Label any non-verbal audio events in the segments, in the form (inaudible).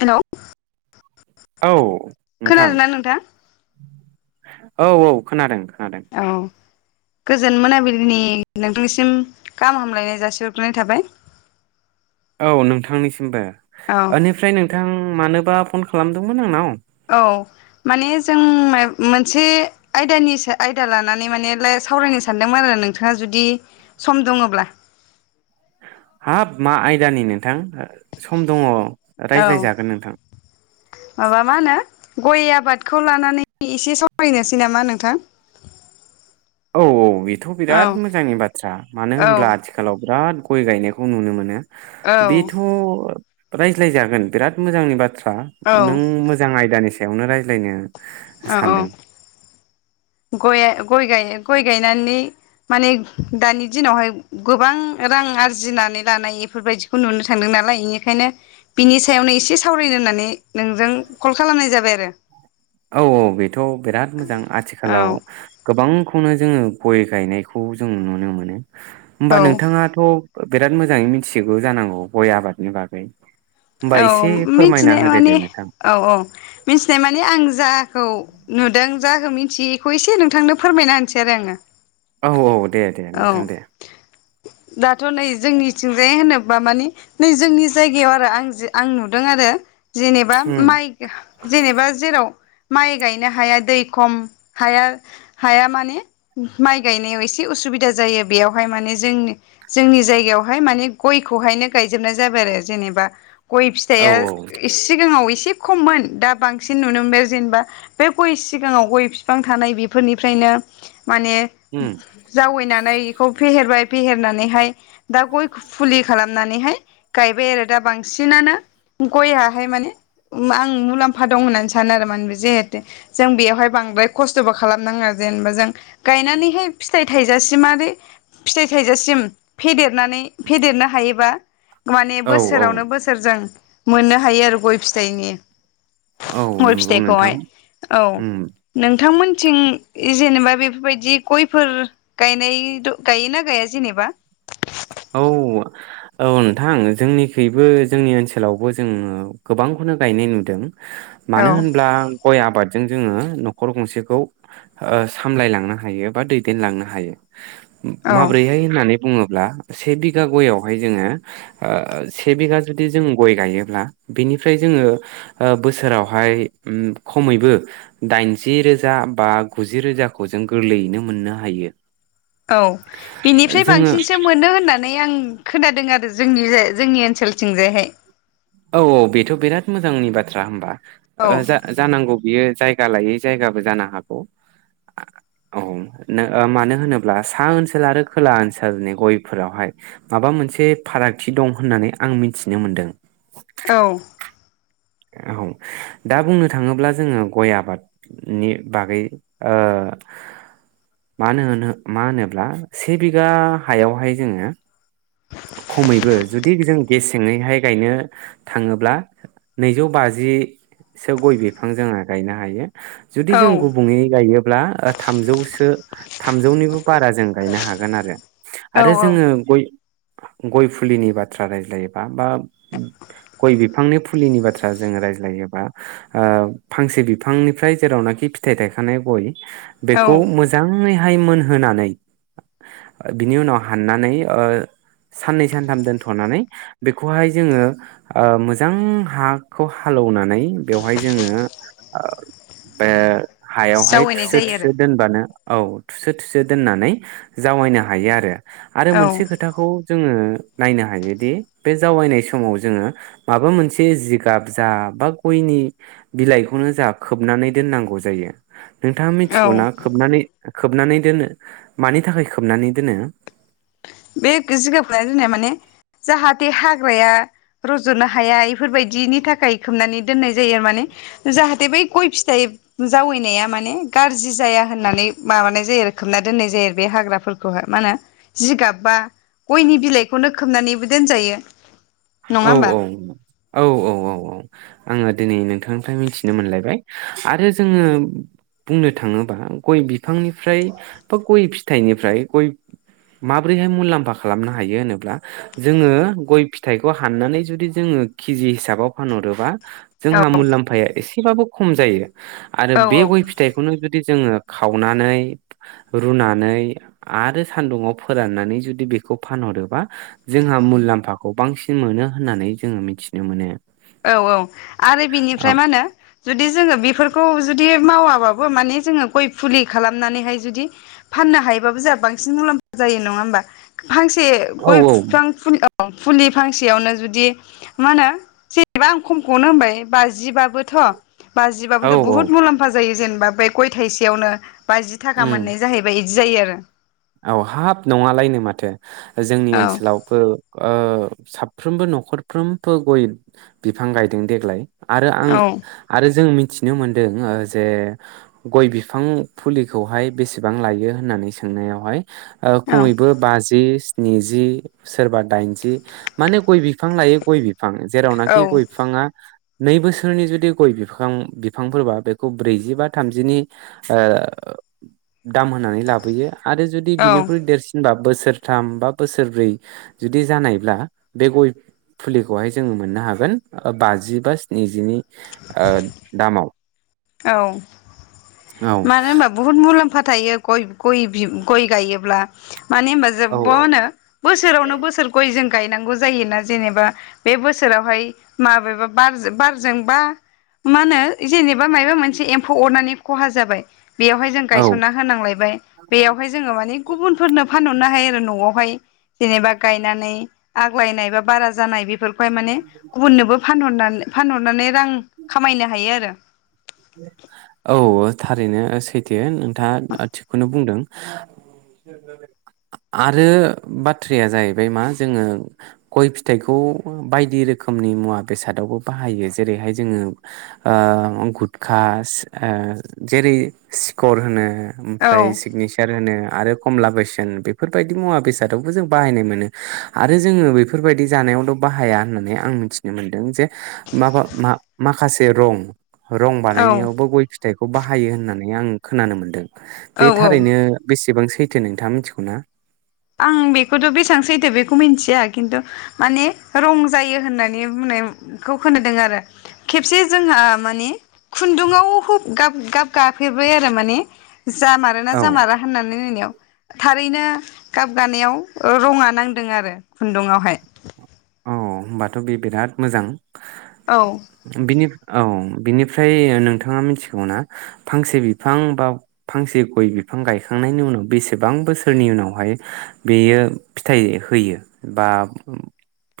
Hello औ। नोंथां खोनादोंना नोंथां? औ औ खोनादों। खोनादों। औ गोजोन मोनाबिलिनि नोंथांनिसिम गाहाम हामलायनाय जासिहरग्रोनाय थाबाय। औ नोंथांनिसिमबो। औ ओनिफ्राय नोंथां मानोबा फन खालामदोंमोन आंनाव? औ माने जों मोनसे आयदानि आयदा लानानै माने सावरायनो सानदोंमोन आरो नोंथाङा जुदि सम दङब्ला? हाब मा आयदानि नोंथां सम दङ। औ रायज्लायजागोन नोंथां माबा मा होनो गय आबादखौ लानानै एसे सावरायनोसै नामा नोंथां। औ औ बेथ' औ बिराद मोजांनि बाथ्रा मानो औ होनब्ला आथिखालाव बिराद गय गायनायखौ नुनो मोनो। औ बेथ' रायज्लायजागोन बिराद मोजांनि बाथ्रा। औ नों मोजां आयदानि सा बेखौनो रायज्लायनो सानदों गया गय गय गय गायनानै माने दानि दिनावहाय गोबां रां आरजिनानै लानाय बेफोरबायदिखौ नुनो थांदों नालाय बेनिखायनो बिनि सायावनो एसे सावरायनो होननानै नोंजों कल खालामनाय जाबाय आरो। थिखालाव आरो गोबांखौनो जोङो। गय गायनायखौ जों नुनो मोनो। औ होमबा नोंथाङाथ'। बिराद मोजाङै मिथिजोबो जानांगौ गय आबादनि बागै। होमबा एसे औ फोरमायना मिथिनाय होदो माने दे नोंथां औ औ मिथिनाय माने आं जों खौ नुदों जाखौ मिथियो बेखौ एसे नोंथांनो फोरमायना होनसै आरो आङो। औ औ दे दे नोंथां औ दे। दाथ' नै जोंनिथिंजाय होनोब्ला माने नै जोंनि जायगायाव आरो आं। जे आं नुदों आरो। जेनेबा उम माइ जेनेबा जेराव। माइ गायनो हाया दै खम हाया हाया माने माइ गायनायाव एसे उसुबिदा जायो बेयावहाय माने जों जोंनि जायगायावहाय माने गयखौहायनो गायजोबनाय जाबाय आरो जेनेबा गय औ औ फिथाइया सिगाङाव एसे खममोन दा बांसिन नुनो मोनबाय जेनेबा बे गय सिगाङाव गय बिफां थानाय बेफोरनिफ्रायनो माने उम जावैना नाय खौ फेहेरबाय फेहेरनानैहाय दा गय फुलि खालामनानैहाय गायबाय आरो दा बां बांसिनानो गयाहाय माने आं मुलाम्फा दं होननानै सानो आरो माने बे जिहेतु जों बेयावहाय बांद्राय खस्थ'बो खालामनााङा जेनेबा जों गायनानैहाय फिथाइ थाइजासिम आरो फिथाइ थाइजासिम फेदेर। देरनानै फेदेरनो हायो माने औ औ बोसोरावनो बोसो मोननो हायो आरो गय फिथाइनि औ गय नंगौ नोंथां फिथाइखौहाय औ उम नोंथांमो थिं जेनेबा बेफोरबायदि गयफोर गायनाय गायोना गाया जेनेबा? औ औ नोंथां जोंनिखैबो जोंनि ओनसोलावबो जों गोबांखौनो गायनाय नुदों। औ मानो होनब्ला गय आबादजों जोङो न'खर गंसेखौ ओ सामलायलांनो हायो बा दैदेनलांनो हायो। औ माब्रैहाय होननानै बुङोब्ला से बिघा गयावहाय जोङो ओ से बिगा जुदि जों गय गायोब्ला बिनिफ्राय जोङो ओ बोसोरावहाय ओ खमैबो दाइनजि रोजा बा गुजि रोजाखौ जों गोरलैयैनो मोननो हायो औ बिनिफ्राय जोङो बांसिनसो मोनो होननानै आं खोनादों आरो जोंनिजाय जोंनि ओनसोलथिंजायहाय औ औ बेथ' बिराद मोजांनि बाथ्रा होमबा औ ओ जा जानांगौ बियो जाय जायगा लायै जायगाबो जानो हागौ औ ओ मानो होनोब्ला सा ओनसोल आरो खोला ओनसोलनि गयफोरावहाय माबा मोनसे फारागथि दं होननानै आं मिथिनो मोन्दों औ औ दा बुंनो थाङोब्ला जोङो गय आबादनि बागै ओ मानो होनो मा होनोब्ला से बिगा हायावहाय जोङो खमैबो जुदि जों गेसेङैहाय गायनो थाङोब्ला नैजौ बाजिसो गय बिफां जोंङो गायनो हायो जुदि जों गुबुङयै गायोब्ला थामजौसो थामजौनिबो बारा जों गायनो हागोन आरो औ आरो औ जोङो गय गय फुलिनि बाथ्रा रायज्लायोबा बा गय बिफांनि फुलिनि बाथ्रा जोङो रायज्लायोबा ओ फांसे बिफांनिफ्राय जेरावनाखि फिथाइ थायखानाय गय बेखौ औ मोजाङै मोजाङै मोनहोनानै बिनि उनाव हाननानै ओ साननै सानथाम दोनथ'नानै बेखौहाय जोङो ओ मोजां हाखौ हालेवनानै बेवहाय जोङो ओ बे हायावहाय जावैनाय थुसो जायो थुसो दोनबानो औ थुसो थुसो दोननानै जावैनो हायो आरो आरो मोनसे खोथाखौ ओ नायनो हायोदि बे जावयैनाय समाव जोङो माबा मोनसे जिगाब जा बा गयनि बिलाइखौनो जा खोबनानै दोननांगौ जायो नोंथाङा औ मिथिगौ ना औ खोबनानै खोबनानै दोनो मानि थाखाय खोबनानै दोनो बे जिगाब खोबना दोननाया माने जाहाथे हाग्राया रज'नो हाया एफोरबायदिनि थाखाय खोबनानै दोननाय जायो आरो माने जाहाथे बै गय फिथाइ जावैनाया माने गाज्रि जाया होननानै माबानाय जायो आरो खोबना दोननाय जायो आरो बे हाग्राफोरखौहाय मा होनो जिगाब बा गयनि बिलाइखौनो खोबनानैबो दोनजायो औ नङा औ होमबा? औ औ औ औ आङो दिनै नोंथांनिफ्राय मिथिनो मोनलायबाय आरो जोङो बुंनो थाङोबा गय बिफांनिफ्राय बा गय फिथाइनिफ्राय गय माब्रैहाय मुलाम्फा खालामनो हायो होनोब्ला जोङो गय फिथाइ बेखौ हाननानै जुदि जोङो केजि हिसाबाव फानहरोबा औ जोंहा मुलाम्फाया एसे एसेबाबो खम जायो आरो औ बे औ गय फिथाइखौनो जुदि जोङो खावनानै रुनानै आरो सान्दुंआव फोराननानै जुदि बेखौ फानहरोबा जोंहा मुलाम्फाखौ बांसिन मोनो होननानै जोङो मिथिनो मोनो औ औ आरो औ बिनिफ्राय मा होनो जुदि जोङो बेफोर खौ जुदि मावाबाबो माने जोङो गय फुलि खालामनानैहाय जुदि फाननो हायोबाबो जोंहा बांसिन मुलाम्फा जायो नङा होमबा फांसे औ गय बिफां फुलि फुलि फांसेयावनो जुदि मा होनो सि एबा आं खमखौनो होनबाय बाजिबाबोथ' औ बाजिबाबोथ' औ बुहुत मुलाम्फा जायोे जेने बा बे गय थाइसेयावनो बाजि थाखा उम मोननाय जाहैबाय। बिदि जायो आरो औ हाब नङालायनो माथो। जोंनि आरो ओनसोलावबो ओ साफ्रोमबो न'खरफ्रोमबो गय बिफां गायदों देग्ला आरो आं औ आरो जों मि मिथिनो मोन्दों ओ जे गय बिफां फुलिखौहाय बेसेबां लायो होननानै सोंनायाव (unintelligible) ओ औ खमैबो बाजि सि नैजि सोरबा दाइनजि माने गय बिफां लायै गय बि बिफां औ जेरावनाखि गय बिफाङा नै बोसोरनि जुदि गय बिफां बिफांफोरबा बेखौ ब्रैजि बा थामजिनि ओ दाम होनानै लाबोयो। आरो जुदि औ बिनिख्रुइ देरसिनबा बोसोरथाम बा बोसोरब्रै जुदि जानायब्ला बे गय फुलिखौहाय जोङो मोननो हागोन ओ बाजि बा स्निजिनि ओ दामाव। औ। औ मानो होनबा बुहुत मुलाम्फा थायो गय गय गय गायोब्ला। माने होनबा औ जोबबो होनो बोसोरावनो बोसोर गय जों गायनांगौ जायोना जेनेबा बे बोसोरावहाय माबेबा बारजोंबा मा होनो जेनेबा माबा मोनसे एम्फौ अरनानै खहा। जाबाय। बेयावहाय जों औ गायसनना होनांलायबाय बेयावहाय जोङो माने गुबुनफोरनो फानहरनो हायो आरो न'आवहाय जेनेबा गायनानै आग्लायनाय बा बारा जानाय बे फोरखौहाय माने गुबुननोबो फानहरनानै फानहरनानै रां खामायनो हायो आरो। औ थारैनो सैथो नोंथाङा ओ थिगखौनो बुंदों आरो बाथ्राया जाहैबाय मा जोङो गय फिथाइखौ बायदि रोखोमनि मुवा बेसादावबो बाहायो जेरैहाय जोङो ओ खुद कास ओ जेरै सिकर होनो औ ओमफ्राय सिगनेसार होनो आरो कमला पेसोन बेफोरबायदि मुवा बेसादावबो जों बाहायनाय मोनो आरो जोङो बेफोरबायदि जानायावल' बाहाया होननानै आं मिथिनो मोनदों जे मा बा‌ माबा माखासे रं रं औ बानायनायावबो गय फि फिथाइखौ बाहायो होननानै आं खोनानो मोन्दों। बे औ औ थारैनो बेसेबां सै सैथो नोंथाङा मिथिगौ ना? आं बेखौथ' बेसेबां सैथो बे मिथिया खिन्थु माने रं जायो होननानै बुंनायखौ होनोदों आरो खेबसे जोंहा माने खुन्दुंआव गाब गाब गाफेरबाय आरो माने जामारोना औ जामारा होननानै नायनायाव थारैनो गाब गानायाव रङा नांदों आरो खुन्दुुंआवहाय औ होनोमबाथ' बे बिराद मोजां औ बिनि औ बिनिफ्राय नोंथाङा मिथिगौ ना फांसे बिफां बा फांसे गय बिफां गायखांनायनि उनाव बेसेबां बोसोरनि उनावहाय बेयो फिथाइ होयो बा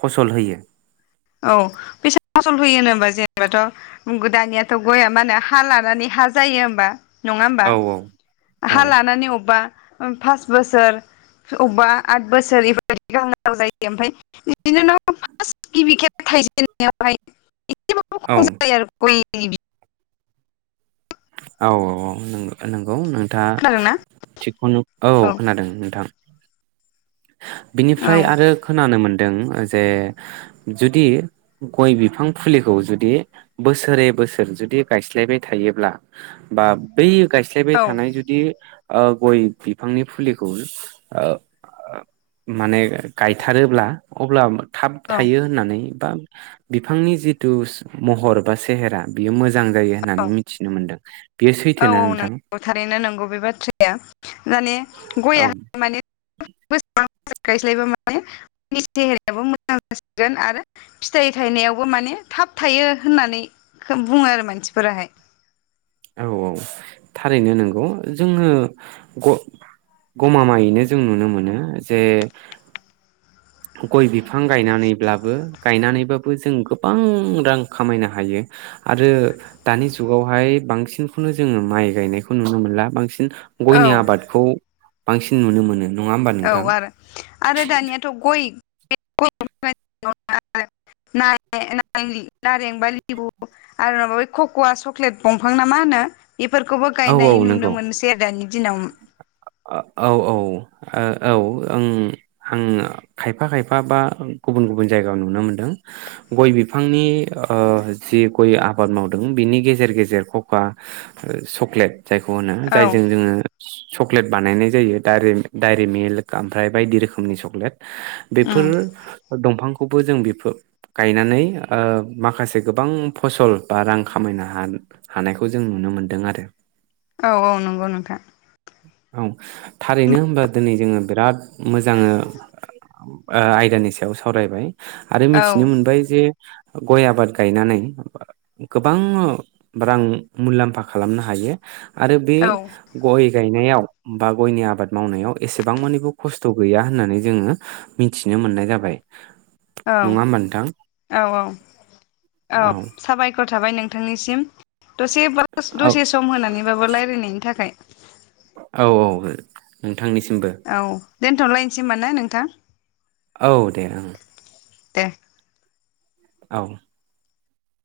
फसल होयो औ बेसा फसल होयो होनो होमबा जेनेबाथ' दानियाथ' गया मा होनो हा लानानै हा जायो होमबा नङा होमबा औ औ हा लानानै अबेबा पास बोसोर अबेबा आद बोसोर बेबायदि गाहाव जायो ओमफ्राय बिन उनाव फार गिबि खेब थायजेननायावहाय औ (unintelligible) आरो (unintelligible) औ औ औ नोंगौ नोंथा खोनादोंना थिगखौनो औ खोनादों नोंथां औ औ बिनिफ्राय आरो खोनानो मोनदों जे जुदि गय बिफां फुलिखौ जुदि बोसोरै बोसोर जुदि गायस्लायबाय थायोब्ला बा बै गायस्लायबाय थानाय जुदि ओ गय बिफांनि फुलिखौ ओ माने गायथारोब्ला अब्ला थाब औ थायो होननानै बा बिफांनि जिथु महर बा सेहेरा बियो मोजां मोजां जायो होननानै औ मिथिनो मोनदों बेयो औ सैथोना औ नोंथां नंगौ थारैनो नंगौ बे बाथ्राया माने गया औ माने (unintelligible) (unintelligible) फिथाइ थायनायावबो माने थाब थायो होननानै बुङो आरो मानसिफोराहाय औ औ थारैनो नंगौ जोङो गमामायैनो जों नुनो मोनो जे गय बिफां गायनानैब्लाबो गायनानैबाबो जों गोबां रां खामायनो हायो आरो दानि जुगावहाय बांसिन बांसिनखौनो जोङो माइ गायनायखौ नुनो मोनला बांसिन औ गयनि आबादखौ बांसिन नुनो मोनो नङा होमबा औ नोंथां आरो आरो दानियाथ' गय (unintelligible) नारें बा लेबु आरो माबा कक'व चक्लेट दंफां ना मा होनो बेफोरखौबो औ गायनाय औ नुनो नंगौ मोनसै दानि दिनाव औ औ ओ औ ओं ओं खायफा खायफा बा गुबुन गुबुन जायगायाव नुनो मोनदों गय बिफांनि ओ जि गय आबाद मावदों बिनि गेजेर गेजेर खका चक्लेट जायखौ होनो औ जायजों जोङो चक्लेट बानायनाय जायो डायरि मिलक ओमफ्राय बायदि रोखोमनि चक्लेट उम बेफोर दंफां खौबो जों बेफोर गायनानै ओ माखासे गोबां फसल बा रां खामायनो हा हानायखौ जों नुनो मोन्दों आरो औ औ नंगौ नोंथां औ थारैनो होनबा दिनै जोङो बिराद मोजां ओ आयदानि सायाव सावरायबाय आरो औ मिथिनो मोनबाय जे गय आबाद गायनानै गोबां रां मुलाम्फा खालामनो हायो आरो बे औ गय गायनायाव बा गयनि आबाद मावनायाव एसेबां मानिबो खस्थ' गैया होननानै जोङो मिथिनो मोननाय जाबाय औ नङा होमबा नोंथां औ औ औ साबायखर थाबाय नोंथांनिसिम दसे ब औ दसे सम होनानैबाबो रायलायनायनि थाखाय औ औ ओं नोंथांनिसिमबो औ दोनथ'लायनोसै होमबा ना नोंथां औ दे ओं दे औ